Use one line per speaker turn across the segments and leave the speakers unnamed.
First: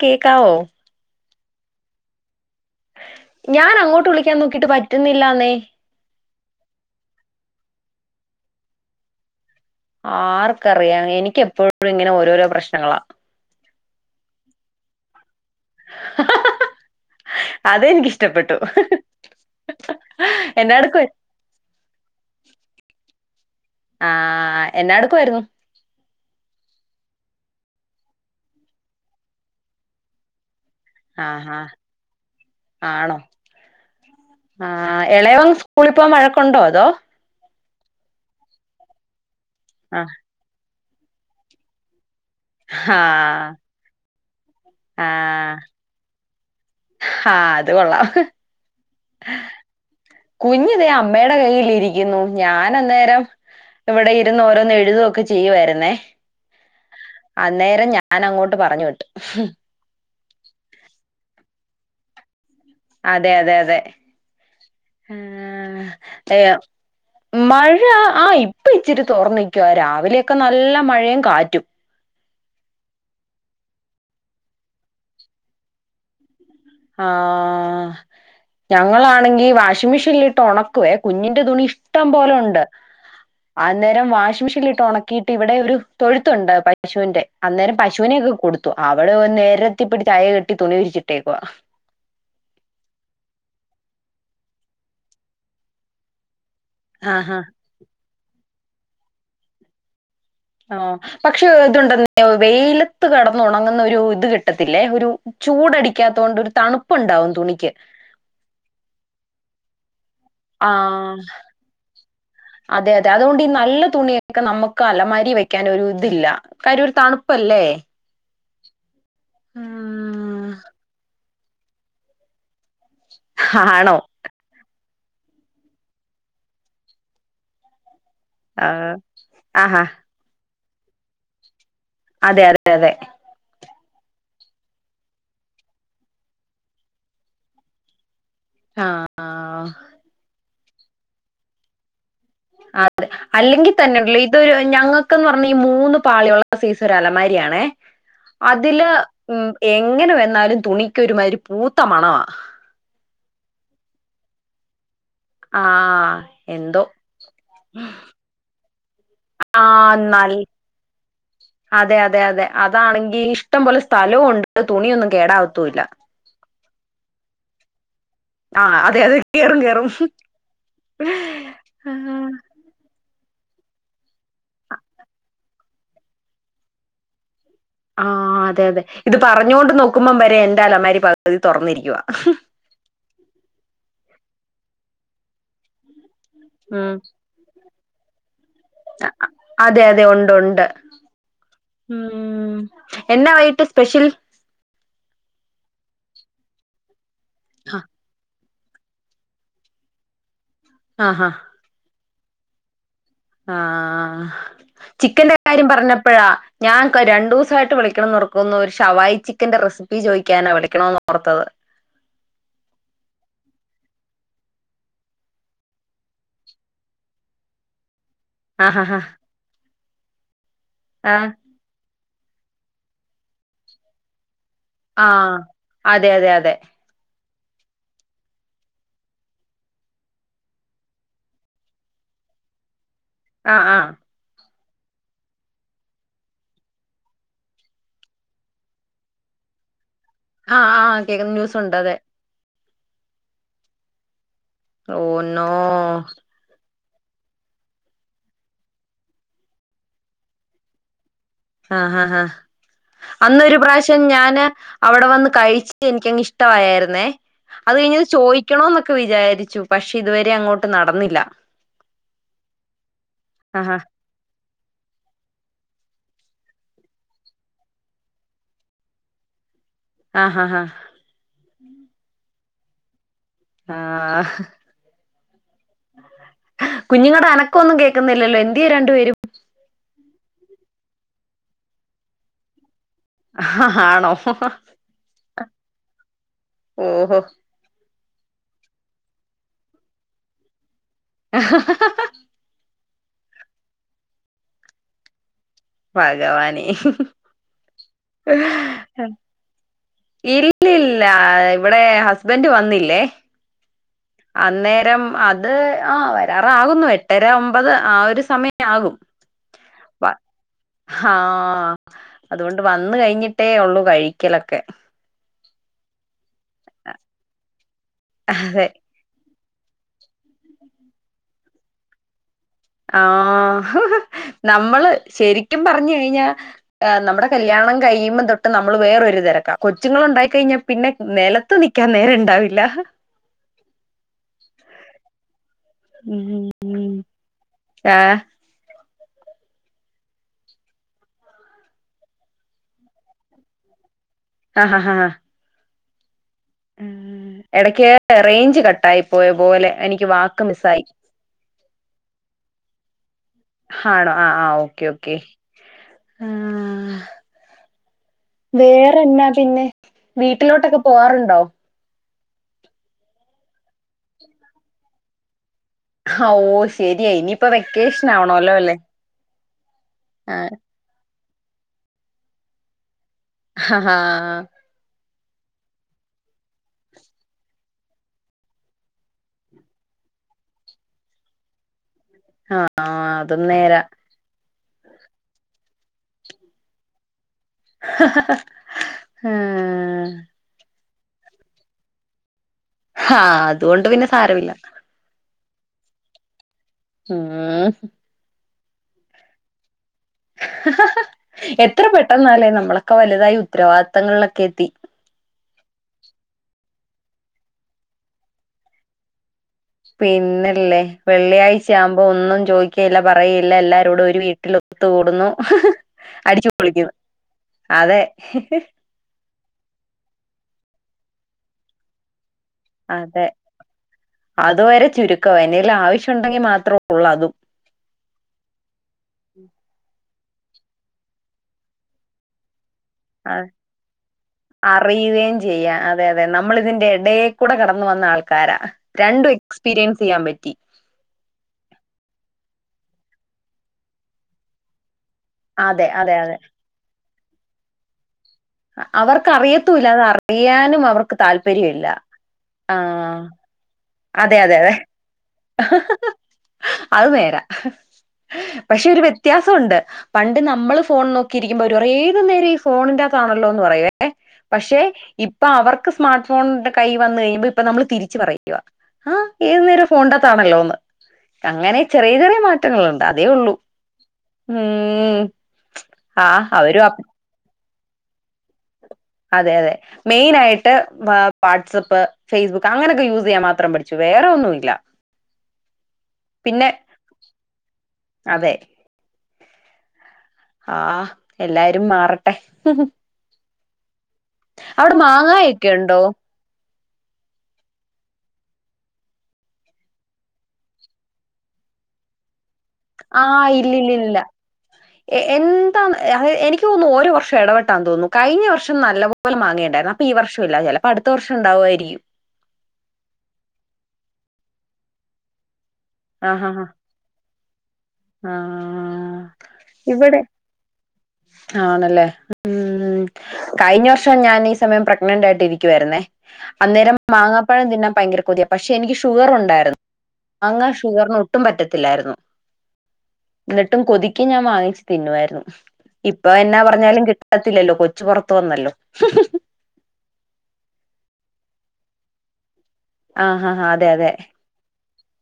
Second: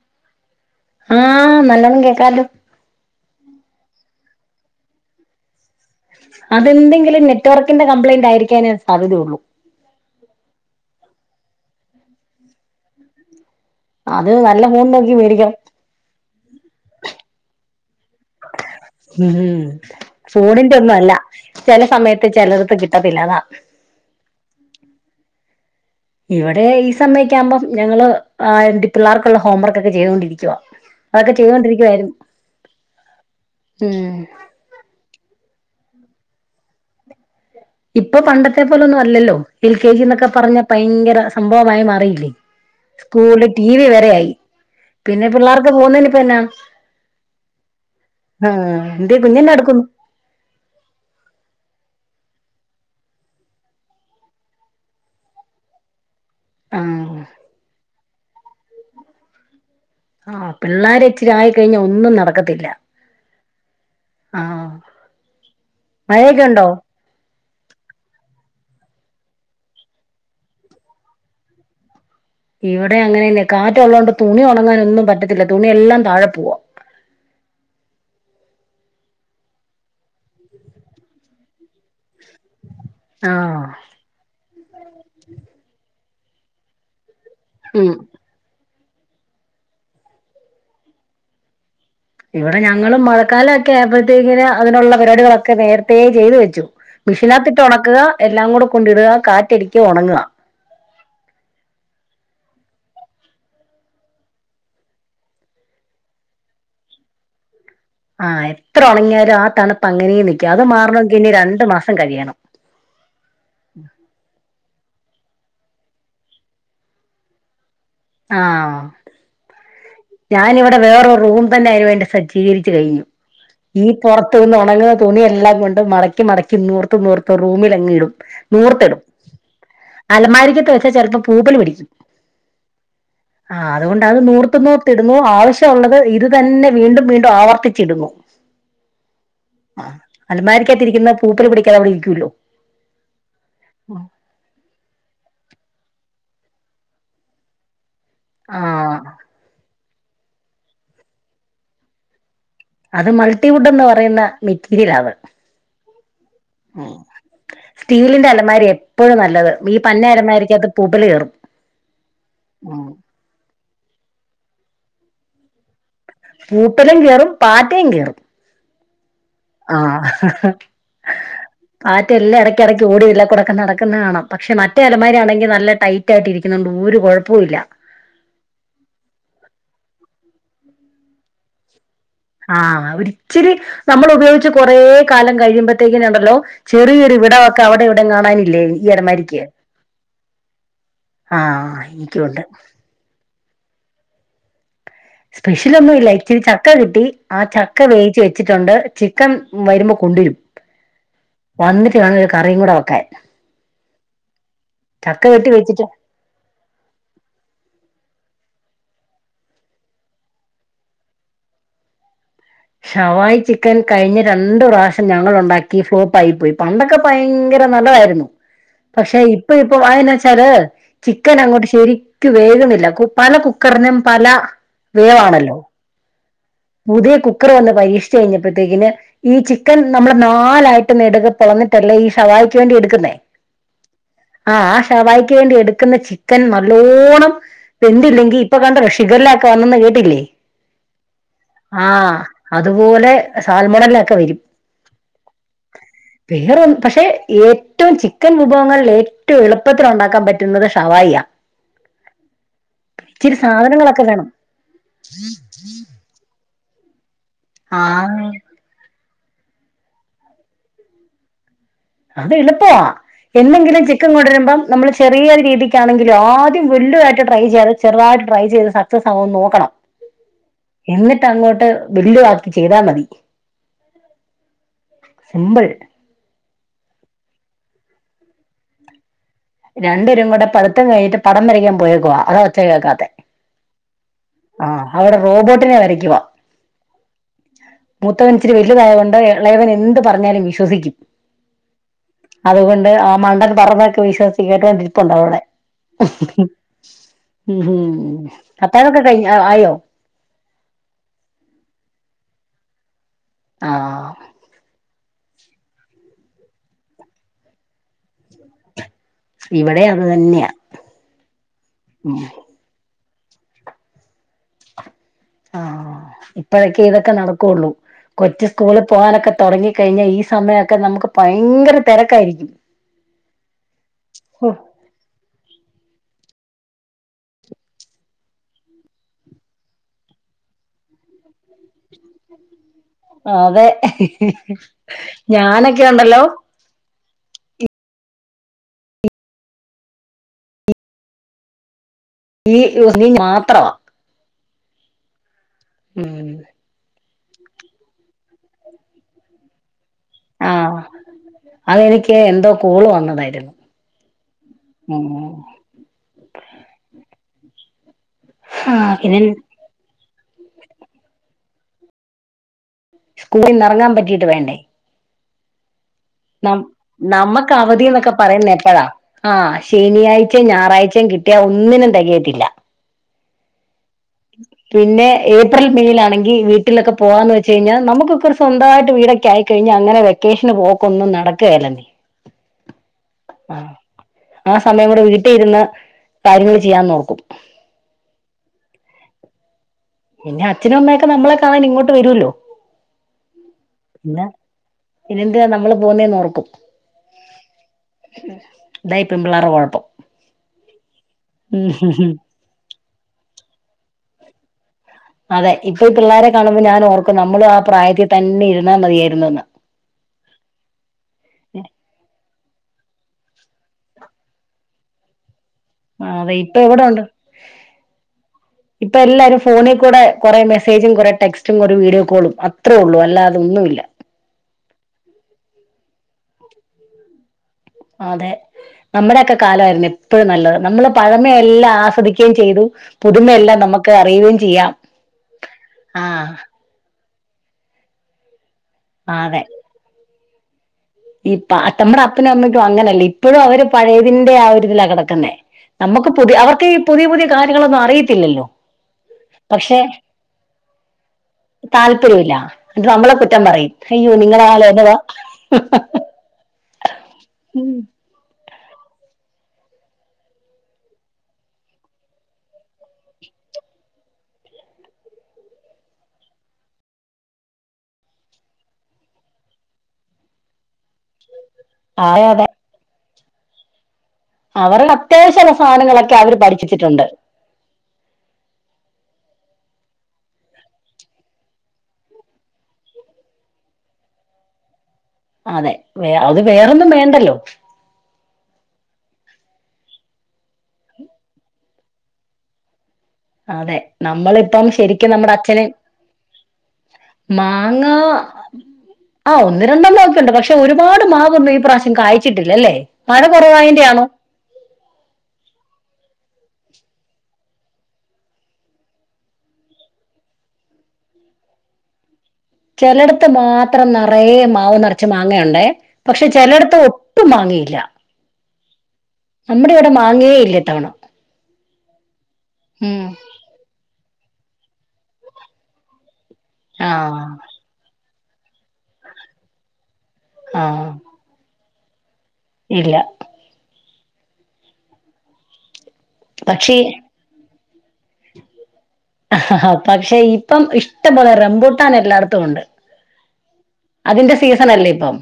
കേക്കാവോ?
ആഹ് നല്ലോണം കേക്കാലോ
ഞാൻ അങ്ങോട്ട് വിളിക്കാൻ നോക്കിട്ട് പറ്റുന്നില്ലാന്നേ.
അതെന്തെങ്കിലും നെറ്റ് വർക്കിന്റെ കംപ്ലയിന്റ് ആയിരിക്കാനേ സാധ്യതയുള്ളൂ.
ആർക്കറിയാം എനിക്ക്‌ എപ്പോഴും ഇങ്ങനെ ഓരോരോ പ്രശ്നങ്ങളാ.
അത് നല്ല ഫോൺ നോക്കി മേടിക്കണം
അതെനിക്കിഷ്ടപ്പെട്ടു.
ഉം ഫോണിന്റെ ഒന്നും
എന്നാടുക്കുവാ
അല്ല ചില സമയത്ത് ചിലർക്ക് കിട്ടത്തില്ല അതാ.
ആഹ് എന്നാ എടുക്കുവായിരുന്നു.
ഇവിടെ ഈ സമയം ഒക്കെ ആകുമ്പം ഞങ്ങള് ഏഹ് പിള്ളേർക്കുള്ള ഹോംവർക്ക് ഒക്കെ ചെയ്തോണ്ടിരിക്കുവാ. ചെയ്തൊണ്ടിരിക്കുവാ. അതൊക്കെ
ആഹാ
ചെയ്തോണ്ടിരിക്കുവായിരുന്നു ഉം.
ആഹ് ഇളയവള് സ്കൂളിപ്പോവാൻ വഴക്കുണ്ടോ അതോ.
ഇപ്പൊ പണ്ടത്തെ പോലൊന്നും അല്ലല്ലോ. എൽ കെ
ആ
ജി എന്നൊക്കെ പറഞ്ഞ ഭയങ്കര സംഭവമായി മാറിയില്ലേ.
ആ
സ്കൂളി ടി വി വരെ ആയി.
ആ
പിന്നെ പിള്ളേർക്ക്‌ പോകുന്നേനിപ്പം എന്നാ
ആ അത് കൊള്ളാം
ആഹ് എന്തേ കുഞ് എന്നാ എടുക്കുന്നു.
കുഞ്ഞ് തേ അമ്മയുടെ കയ്യിലിരിക്കുന്നു ഞാൻ അന്നേരം. ഇവിടെ ഇരുന്ന് ഓരോന്ന് എഴുതൊക്കെ ചെയ്യുവായിരുന്നേ.
ആഹ്
അന്നേരം ഞാൻ അങ്ങോട്ട് പറഞ്ഞു വിട്ടു
ആഹ് പിള്ളേര് ഇച്ചിരി ആയി കഴിഞ്ഞാ ഒന്നും നടക്കത്തില്ല.
അതെ അതെ അതെ
ആഹ്
ആഹ്
മഴയൊക്കെ
അയ്യോ.
ഉണ്ടോ
മഴ ആഹ് ഇപ്പ ഇച്ചിരി തുറന്നിക്ക രാവിലെയൊക്കെ നല്ല മഴയും കാറ്റും.
ഇവിടെ അങ്ങനെന്നെ കാറ്റ് ഉള്ളതോണ്ട് തുണി ഉണങ്ങാനൊന്നും പറ്റത്തില്ല തുണിയെല്ലാം താഴെ പോവാ
ആഹ് ഞങ്ങളാണെങ്കി വാഷിംഗ് മെഷീനിലിട്ട് ഒണക്കുവേ കുഞ്ഞിന്റെ തുണി. ഇഷ്ടം പോലുണ്ട്
ആഹ്
അന്നേരം വാഷിംഗ് മെഷീനില് ഇട്ട് ഒണക്കിയിട്ട് ഇവിടെ ഒരു തൊഴുത്തുണ്ട് പ ശൂന്റെ അന്നേരം
ഉം
പശുവിനെക്കെ കൊടുത്തു. അവിടെ നേരത്തിപ്പിടിച്ച് അയ കെട്ടി തുണി വിരിച്ചിട്ടേക്കുവാ
ഇവിടെ ഞങ്ങള് മഴക്കാലൊക്കെ ആയപ്പോഴത്തേക്കിന് അതിനുള്ള പരിപാടികളൊക്കെ നേരത്തേ ചെയ്തു വെച്ചു.
ആഹാ
മിഷീനകത്തിട്ട് ഉണക്കുക. എല്ലാം കൂടെ കൊണ്ടിടുക. കാറ്റടിക്കുക ഉണങ്ങുക.
ആഹ് പക്ഷെ ഇതുണ്ടല്ലോ വെയിലത്ത് കിടന്ന് ഉണങ്ങുന്ന ഒരു ഇത് കിട്ടത്തില്ലേ ഒരു ചൂടടിക്കാത്ത കൊണ്ട് ഒരു തണുപ്പുണ്ടാവും തുണിക്ക്.
ആഹ് എത്ര ഉണങ്ങിയാലും ആ തണുപ്പ് അങ്ങനെയും നിൽക്കും അത്
ആഹ്
മാറണോങ്കിൽ ഇനി രണ്ടു മാസം കഴിയണം.
അതെ അതെ അതുകൊണ്ട് ഈ നല്ല തുണിയൊക്കെ നമുക്ക് അലമാരി വെക്കാൻ ഒരു ഇതില്ല. കാര്യം തണുപ്പല്ലേ
ആഹ്
ഉം,
ഞാനിവിടെ വേറൊരു റൂം തന്നെ അതിന് വേണ്ടി സജ്ജീകരിച്ചു കഴിഞ്ഞു. ഈ
ആണോ
പൊറത്ത്. ന്ന്ന് ഉണങ്ങുന്ന തുണിയെല്ലാം കൊണ്ട് മടക്കി മടക്കി നൂർത്ത് നൂർത്ത് റൂമിൽ അങ്‌ ഇടും.
ആഹ്
നൂർത്തിടും
ആഹാ
അലമാരിക്കകത്തെ വെച്ചാൽ ചിലപ്പോം പൂപ്പൽ പിടിക്കും.
അതെ അതെ അതെ.
ആ അതുകൊണ്ട് അത് നൂർത്ത് നൂർത്തിടുന്നു ആവശ്യമുള്ളത് ഇത് തന്നെ വീണ്ടും വീണ്ടും ആവർത്തിച്ചിടുന്നു.
ആഹ്
ആ അലമാരിക്കകത്തിരിക്കുന്ന പൂപ്പല് പിടിക്കാതെ ഇവിടെ ഇരിക്കോല്ലോ.
അതെ. അല്ലെങ്കിൽ തന്നെ ഇണ്ടല്ലോ ഇത് ഒരു ഞങ്ങൾക്ക്ന്ന് പറഞ്ഞ ഈ മൂന്ന് പാളിയുള്ള സൈസ് ഒരു അലമാരിയാണേ.
ആ
അതില് ഉം എങ്ങനെ വന്നാലും തുണിക്ക് ഒരുമാതിരി പൂത്ത മണവാ.
അത് മൾട്ടിവുഡ് എന്ന് പറയുന്ന മെറ്റീരിയലാണ്.
ആഹ് എന്തോ.
സ്റ്റീലിന്റെ അലമാരെ എപ്പഴും നല്ലത് ഈ
ആഹ്
പന്ന
നൽ
അലമാരിക്കകത്ത് പൂപ്പൽ കയറും.
അതെ അതെ അതെ അതാണെങ്കി ഇഷ്ടംപോലെ സ്ഥലവും ഉണ്ട്. തുണിയൊന്നും കേടാവത്തൂല്ല.
പൂപ്പലും കയറും പാറ്റയും കയറും.
ആഹ് അതെ അതെ കയറും കേയറും. അല്ലാഹ്
കെടയ്ക്ക് ഓടിയില്ല തൊറക്ക്ന്ന് അടക്കുന്നെ കാണാം പക്ഷ മറ്റേ അലമാരിയാണെങ്കിൽ നല്ല ടൈറ്റ് ആയിട്ട് ഇരിക്കുന്നത് കൊണ്ട് ഒരു കൊഴപ്പവും ഇല്ല.
ആ അതെ അതെ ഇത് പറഞ്ഞോണ്ട് നോക്കുമ്പം വരെ എന്റെ അലമാരി പകുതി തുറന്നിരിക്കുവാ.
ആഹ് ഒരിച്ചിരി നമ്മൾ ഉപയോഗിച്ച് കൊറെ കാലം കഴിയുമ്പത്തേക്കിനി ഉണ്ടല്ലോ.
ഉം
ചെറിയൊരു ഇവിടൊ ഒക്കെ അവിടിം ഇവിടം കാണാനില്ലേ. ഈ അലമാരിക്ക്
അതെ അതെ ഉണ്ട് ഉണ്ട്
ആഹ് എനിക്കുണ്ട്
ഉം. എന്നാ വൈകീട്ട് സ്പെഷ്യൽ.
സ്പെഷ്യലൊന്നും ഇല്ല ഇച്ചിരി ചക്ക കിട്ടി. ആ ചക്ക വേവിച്ച് വെച്ച് ച്ചിട്ടുണ്ട് ചിക്കൻ വരുമ്പോ കൊണ്ടെരും.
ആഹ് ആഹ്
വന്നിട്ട് വാണം ഒര് കറിം കൂടെ വെക്കാൻ.
ആഹ്
ചക്ക
ചിക്കന്റെ
വെട്ടി
കാര്യം
വെച്ചിട്ട്
പറഞ്ഞപ്പഴാ. ഞാൻ ഇപ്പം രണ്ടൂസായിട്ട് വിളിക്കണോന്നോറ്ക്കുന്നു ഒരു ഷവായ് ചിക്കന്റെ റെസിപ്പി ചോയിക്കാനാ വിളിക്കണോന്നോർത്തത്.
ഷവായി ചിക്കൻ കഴിഞ്ഞ രണ്ടു പ്രാശ്യം ഞങ്ങളുണ്ടാക്കി ഫ്ലോപ്പായി പോയി. പണ്ടൊക്കെ ഭയങ്കര നല്ലതായിരുന്നു.
ആഹ് ആഹ്
പക്ഷെ ഇപ്പൊ ഇപ്പൊ വ അയന്നെച്ചാല്
ആഹ്
ചിക്കനങ്ങോട്ട് ശരിക്ക് ക്ക് വേക്ന്നില്ല കു പല കുക്കറിനും പല
ആഹ്
വേവാണല്ലോ
അതെ അതെ അതെ
പുതിയ കുക്കർ വന്ന് പരീക്ഷിച്ച് കഴിഞ്ഞപ്പയത്തേക്കിന് ഈ ചിക്കൻ നമ്മള് നാലായിട്ട് നെടുകെ പൊളന്നിട്ടല്ലേ ഈ ഷവായ്ക്ക് വേണ്ടി ഇടുക്കുന്നേ.
ആഹ് ആഹ്
ആഹ് ആ ഷവായിക്ക് വേണ്ടി എടുക്കുന്ന ചിക്കൻ നല്ലോണം വെന്തില്ലെങ്കി ഇപ്പൊ കണ്ടോ ശിഖല്ലാക്ക വന്നെന്ന് കേട്ടില്ലേ?
ആഹ് ആഹ് കേക്ക്ന്നുണ്ട്
ആഹ് അതുപോലെ സാൽമണലൊക്കെ വരും.
ഓഹ് നോ
വേറെൻ പക്ഷേ ഏറ്റവും ചിക്കൻ വിഭവങ്ങൾ ഏറ്റവും എളുപ്പത്തിലുണ്ടാക്കാൻ പറ്റുന്നത് ഷവായിയാ.
ആഹ് ആഹ് ആഹ്
ഇച്ചിരി
അന്നൊരു പ്രാശ്യം
സാധനങ്ങളൊക്കെ വേണം
ഞാന് അവ്ടെ വന്ന് കഴിച്ച് എനിക്കങ് ഇഷ്ടമായാര്ന്നേ അത് കഴിഞ്ഞത്
ആഹ്
ചോയി യിക്കണോന്നൊക്കെ വിചാരിച്ചു പക്ഷെ ഇതുവരെ അങ്ങോട്ട് നടന്നില്ല.
അതെളുപ്പവാ
ആഹാ
എന്നെങ്കിലു ചി ക്കൻ കൊണ്ടരുമ്പോ നമ്മൾ ചെറിയൊര് രീതിക്കാണെങ്കിലും ആദ്യം വല്ലുതായിട്ട് ട്രൈ ചെയ്യാതെ ചെറുതായിട്ട് ട്രൈ ചെയ്ത് സ ക്സാവോ നോക്കണം.
ആഹ് ആഹ് ആഹ്
എന്നിട്ടങ്ങോട്ട് വെല്ലുവാക്കി ചെയ്താ മതി.
ആഹ്
സിമ്പിൾ
കുഞ്ഞുങ്ങടെ അനക്കൊന്നും കേക്കുന്നില്ലല്ലോ എന്ത്യേ രണ്ടു പേരും?
രണ്ട് പേരും കൂടെ പഠിത്തം കഴിഞ്ഞിട്ട് പടം വരയ്ക്കാൻ പോയേക്കുവാ. അതാ ഒച്ച കേക്കാത്തെ.
ആണോ
ആഹ് അവ്ടെ റോബോട്ടിനെ വരയ്ക്കുവാ.
ഓഹോ
മുത്തവൻ ഇച്ചിരി വലുതായതോണ്ട് എളയവൻ എന്ത് പറഞ്ഞാലും വിശ്വസിക്കും.
അഹഹഹ
അതുകൊണ്ട് ആ മണ്ടൻ പറഞ്തൊക്കെ വിശ്വസിച്ച്കേട്ടോണ്ടിരിപ്പുണ്ടവ്ടെ.
ഭഗവാനെ
ഉം ഉം അത്താഴൊക്കെ കഴിഞ്ഞേ ആയോ?
ഇല്ലല്ലില്ലാ ഇവടെ ഹസ്ബൻ്റ് വന്നില്ലേ.
ആഹ്
അന്നേരം അ ത് ആഹ് വരാറാകുന്നു എട്ടര ഒമ്പത് ആ ഒരു സമയാകും.
ഇവടി അത് തെന്നാ.
ആഹ് അതുകൊണ്ട് വന്ന് കഴിഞ്ഞിട്ടേ ഒള്ളൂ കഴിക്കലൊക്കെ.
ആഹ് ഇപ്പഴൊക്കെ ഇതൊക്കെ നടക്കുള്ളൂ. കൊച്ച്
അതെ
സ്കൂള് പോആനൊക്കെ തൊടങ്ങി കഴിഞാ ഈ സമയൊക്കെ നമുക്ക് ഭയങ്കര തെരക്കായിരിക്കും.
ആഹ് നമ്മള് ശരിക്കും പറഞ് കഴിഞ്ഞാ നമ്മടെ കല്യാണം കഴിയുമ്പം തൊട്ട് നമ്മള് വേറൊരുതെരക്ക. കൊച്ചുങ്ങളുണ്ടായി കഴിഞ്ഞാ പിന്നെ നെലത്ത് നിക്കാൻ നേരണ്ടാവില്ല.
അതെ ഞാനൊക്കെണ്ടല്ലോ
ഉം ആഹ്
ഈ ഉരുളി മാത്രവാ
അഹാ ഹാ ഹാ
ഉം
ഉം എടക്ക് റെയിഞ്ച് കട്ടായിപ്പോയ പോലെ എനിക്ക് വാക്ക് മിസ്സായി
അതെനിക്കെ എന്തോ കോള് വന്നതായിരുന്നു
ആണോ ആഹ് ആഹ് ഓക്കെ
ഉം
ഓക്കെ
ഉം
ആഹ് വേറെന്നാ പിന്നെ വീട്ടിലോട്ടൊക്കെ പോവാറുണ്ടോ
സ്കൂളിന്ന് ഇറങ്ങാൻ പറ്റിയിട്ട് വേണ്ടെ
ഓ
ന
ശരിയാ ഇനിയിപ്പോ
നമ്മക്ക് അവധി
വെക്കേഷൻ
എന്നൊക്കെ പറയുന്നേ
ആവണല്ലോ അല്ലേ
എപ്പഴാ ആഹ് ശനിയാഴ്ചയും
ആഹ്
ഞായറാഴ്ചയും കിട്ടിയ ഒന്നിനും തികയത്തില്ല
ആഹാ ആഹാ
പിന്നെ ഏപ്രിൽ മെയിലാണെങ്കിൽ വീട്ടിലൊകെ പോകാന്ന് വെച്ച് കഴിഞ്ഞാൽ നമുക്കൊക്കെ ഒരു സ്വന്തമായിട്ട് വീടൊക്കെ ക്കെ ആയിക്കഴിഞ്ഞ അങ്ങനെ വെക്കേഷന് പോക്ക് ഒന്നും നടക്കുകയല്ലന്നെ
ആഹ് അതും നേരാ
ആ സമയം കൂടെ വീട്ടിൽ ഇരുന്ന് കാര്യങ്ങൾ ചെയ്യാൻ നോക്കും
ആഹ്
പിന്നെ അച്ഛനും അമ്മയൊക്കെ നമ്മളെ കാണാൻ ഇങ്ങോട്ട് വരുവല്ലോ
ആഹ് അതുകൊണ്ട് പിന്നെ സാരമില്ല
പിന്നെന്തിനാ നമ്മള് പോകുനെന്ന് ഓർക്കും
ആഹ്
ഇതാ ഈ പെൺപിള്ളേറെ കുഴപ്പം
എത്ര
ഉം
പെട്ടെന്നല്ലേ നമ്മളൊക്കെ വലുതായി ഉത്തരവാദിത്തങ്ങളിലൊക്കെ എത്തി
അതെ ഇപ്പൊ ഈ പിള്ളേരെ കാണുമ്പോ ഞാൻഓർക്കും നമ്മള് ആ പ്രായത്തിൽ തന്നെ ഇരുന്നാൽ മതിയായിരുന്നുന്ന്
പിന്നല്ലേ വെള്ളിയാഴ്ച ആവുമ്പോ ഒന്നും ചോദിക്കയില്ല പറയയില്ല എല്ലാരോടും ഒരു വീട്ടിലും ഒത്തു കൂടുന്നു
അതെ
അടിച്ചു
ഇപ്പൊ എവിടെ
പൊളിക്കുന്നു
ഉണ്ട്
അതെ
ഇപ്പൊ എല്ലാരും ഫോണിൽ കൂടെ കുറെേ മെസ്സേജും കുറെേ ടെക്സ്റ്റും കുറെ വീഡിയോ കോളും അ അത്രേ ഒള്ളൂ
അതെ
അല്ലാതെ ഒന്നുമില്ല
അതുവരെ ചുരുക്കവാ എന്തെങ്കിലും ആവശ്യം ഉണ്ടെങ്കിൽ മാത്രമേ ഒള്ളൂ അതും
അതെ നമ്മുടെക്കെ കാലായിരുന്നു എപ്പഴും നല്ലത് നമ്മള് പഴമേ എല്ലാം ആസ്വദിക്കുകയും ചെയ്തു ഇന്ന് എല്ലാം നമുക്ക് അറി
അറിയുകയും ചെയ്യാം അതെ അതെ
ആഹ്
നമ്മളിതിന്റെ എടേക്കൂടെ കടന്നു വന്ന ആൾക്കാരാ രണ്ടും
അതെ
എക്സ്പീരിയൻസ് ചെയ്യാൻ പറ്റി
ഈ പ്പാ നമ്മുടെ അപ്പനും അമ്മയ്ക്കും അങ്ങനെയല്ല ഇപ്പഴും അവര് പഴയതിന്റെ ആ ഒരുരിതിലാ കെടക്ക്ന്നേ
അതെ
നമ്മക്ക്
അതെ അതെ
പുതിയ അവർക്ക് ഈ പുതിയ പുതിയ കാര്യങ്ങളൊന്നും അറിയത്തില്ലല്ലോ
അവർക്ക്
പക്ഷെ
അറിയത്തൂല്ല അത അറിയാനും അവർക്ക് താല്പര്യമില്ല
താല്പര്യമില്ല എന്നിട്ട് നമ്മളെ
ആഹ്
കുറ്റം പറയും അയ്യോ
അതെ
നിങ്ങളെ
അതെ അതെ
ആലോചന
അത് നേരാ പക്ഷെ ഒരു വ്യത്യാസവുണ്ട് പണ്ട് നമ്മള് ഫോൺ നോക്കിയിരിക്കുമ്പോ അവര് പറയും ഏത് നേരവും ഈ ഫോണിന്റെകത്താണല്ലോ എന്ന് പറയേ പക്ഷെ ഇപ്പൊ അവർക്ക് സ്മാർട്ട് ഫോണിന്റെ കൈ വന്ന് കഴിയുമ്പോ ഇപ്പൊ നമ്മൾ തിരിച്ചു പറയും യുവാ ആഹ് ഏത് നേരവും ഫോണിൻ്റാത്താണല്ലോന്ന് അങ്ങനെ ചെറിയ
അതെ
ചെറിയ
അതെ
മാ റ്റങ്ങളുണ്ട് അതേ ഒള്ളൂ
അവരുടെ അത്യാവശ്യള്ള സാനങ്ങളൊക്കെ അവര്
ആഹ് അവരും അപ്
പഠിച്ചിച്ചിട്ടുണ്ട്
അതെ അതെ മെയിനായിട്ട് വാട്സപ്പ് ഫേസ്ബുക്ക് അങ്ങനെയൊക്കെ യൂസ് ചെയ്യാൻ മാത്രം പഠിച്ചു വേറെ ഒന്നും ഇല്ല
അതെ വേ അത് വേറൊന്നും വേണ്ടല്ലോ
അതെ ആഹ് എല്ലാരും മാറട്ടെ
അതെ നമ്മളിപ്പം
അവിടെ
ശരിക്കും നമ്മുടെ അച്ഛന്
മാങ്ങായൊക്കെ ഉണ്ടോ
മാങ്ങാ ആഹ് ഒന്ന് രണ്ടണ്ണം ഒക്കെയുണ്ട് പക്ഷെ ഒരുപാട് മാവൊന്നും ഈ പ്രാവശ്യം കായ്ച്ചിട്ടില്ലല്ലേ മഴ
ആ
കൊറവായതിന്റെയാണ്
ഇല്ലില്ലില്ല എ എന്താ അത് എനിക്ക് തോന്നുന്നു ഓരോ വർഷം എടവെട്ടാന്ന് തോന്നുന്നു കഴിഞ്ഞ വർഷം നല്ല പോല മാങ്ങേണ്ടായിരുന്നു അപ്പ ഈ വർഷവില്ല ചെലപ്പടുത്ത വർഷണ്ടാവായിരിക്കും
ചെലടത്ത് മാത്രം നറയെ മാവ് നറച്ച് മാങ്ങുയുണ്ടേ പക്ഷെ
ആഹ് ആഹ്
ചെലടത്ത് ഒ ട്ടും മാങ്ങയില്ല
ആഹ്
നമ്മടെവിടെ മാങ്ങേയില്ലത്തവണ
ആണ്ല്ലേ ഉം കഴിഞ്ഞ വർ ഷം ഞാനീ സമയം പ്രഗ്നന്റായിട്ടിരിക്കുവായിരുന്നേ അന്നേരം
ആഹ്
മാങ്ങാപ്പഴം തിന്നാൻ ഭയങ്കര കൊതിയ പക്ഷെ എനിക്ക് ഷുഗറുണ്ടായിരുന്നു മാങ്ങാ
ആഹ്
ഷുഗറിന് ഒട്ടും പറ്റത്തില്ലായിരുന്നു
ഇല്ല
ന്നട്ടും കൊതിക്കി ഞാൻ വാങ്ങിച്ചു തിന്നുവായിരുന്നു ഇപ്പൊ എന്നാ
പക്ഷേ
പറഞ്ഞാലും കി ട്ടത്തില്ലല്ലോ കൊച്ചു പൊറത്ത് വന്നല്ലോ
ഹ ഹ പക്ഷെ ഇപ്പം ഇഷ്ടംപോലെ റംബൂട്ടാൻ എല്ലാട്ത്തും ഉണ്ട്
ആഹ് ആഹ് അഹ് അതെയതെ
സീസണല്ലേ ഇപ്പം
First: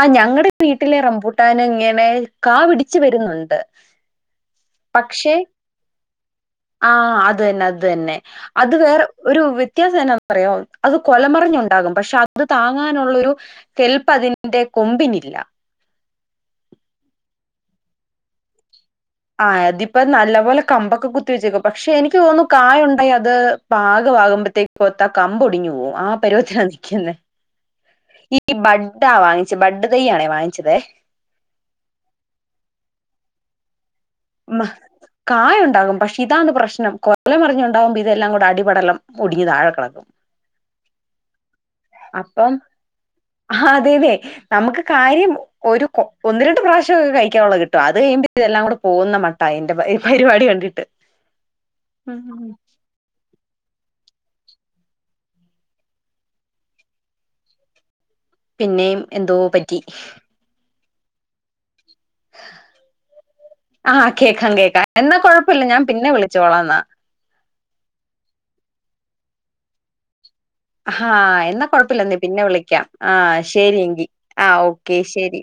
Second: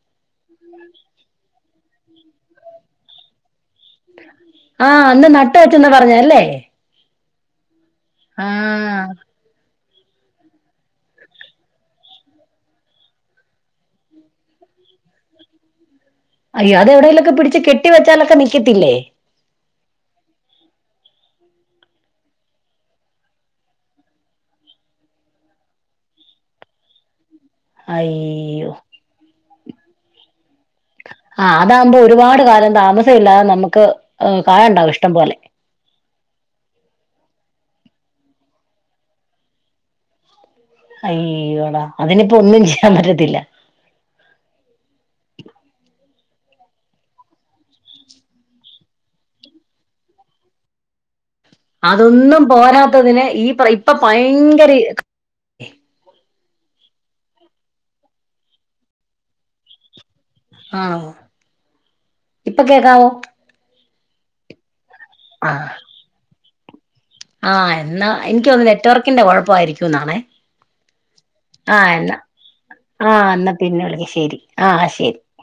ആഹ് ഞങ്ങടെ വീട്ടിലെ റംമ്പൂട്ടാനിങ്ങനെ കാ പിടിച്ച് വരുന്നുണ്ട്
ആഹ് അന്ന് നട്ട് വെച്ചന്ന് പറഞ്ഞ് അല്ലേ
ആഹ് അത് തന്നെ അത് തന്നെ അത് വേറെ
ആഹ്
ഒരു വി വ്യത്യാസം എന്നാ അറിയോ അത് കൊലമറിഞ്ഞുണ്ടാകും പക്ഷെ അത് താങ്ങാനുള്ളൊരു കെല്പ്പതി ന്റെ കൊമ്പിനില്ല
അയ്യ അതെവിടേലൊക്കെ പിടിച്ച് കെട്ടി വെച്ചാലൊക്കെ നിൽക്കത്തില്ലേ
ആഹ് അതിപ്പ നല്ല പോലെ കമ്പൊക്കെ കുത്തി വെച്ചേക്വ പക്ഷെ എനിക്ക് തോന്നുന്നു കായുണ്ടായി അത് പാക ആവുമ്പഴ്ത്തേ മ്പോത്ത കമ്പൊടിഞ്ഞു പോവും ആ പരുവത്തിലാ നിക്ക്ന്നെ ഈ
അയ്യോ
ബഡ്ഡാ വാങ്ങിച്ചെ ബഡ്ഡ് തയ്യാണേ വാങ്ങിച്ചതെ
ആ അതാകുമ്പോ ഒരുപാട് കാലം താമസല്ലാതെ നമ്മക്ക്
മ കായണ്ടാകും പക്ഷെ ഇതാണ് പ്രശ് നം കൊലമറിഞ്ഞുണ്ടാകുമ്പോ ഇതെല്ലാം കൂടി അടിപടലം ഒടിഞ് താഴെ കെടക്കും
അയ്യോടാ അതിനിപ്പൊ ഒന്നും ചെയ്യാമ്പറ്റത്തില്ല
ഹതേന്നെ നമ്മക്ക് കാര്യം ഒരു ഒന്ന് രണ്ട് പ്രാവശ്യക്കെ കഴിക്കാനുള്ളത് കിട്ടും അത് കഴിയുമ്പതെല്ലാം കൂടെ പോകുന്ന മട്ട അയ്ന്റെ പരിപാടി കണ്ടിട്ട്
അതൊന്നും പോരാത്തതിന് ഈ ഇപ്പൊ ഭയങ്കര ഈ
പിന്നെയും എന്തോ പറ്റി
ആഹ് ഇപ്പൊ കേക്കാവോ
ആഹ് കേക്കാം കേക്കാം എന്നാ കൊഴപ്പില്ല
ആഹ്
ഞാൻ പിന്നെ വിളിച്ചോളാന്നാ
ആഹ് എന്ന എനിക്കോന്നു നെറ്റ്വർക്കിന്റെ കൊഴപ്പായിരിക്കു ന്നാണെ
ഹാ എന്നാ കൊഴപ്പില്ലെന്നെ പിന്നെ വിളിക്കാം ആ
ആഹ് എന്നാ പിന്നെ
ശെരിയെങ്കി
വിളിക്ക ശരി
ആഹ് ഓക്കേ
ശരി
ശെരി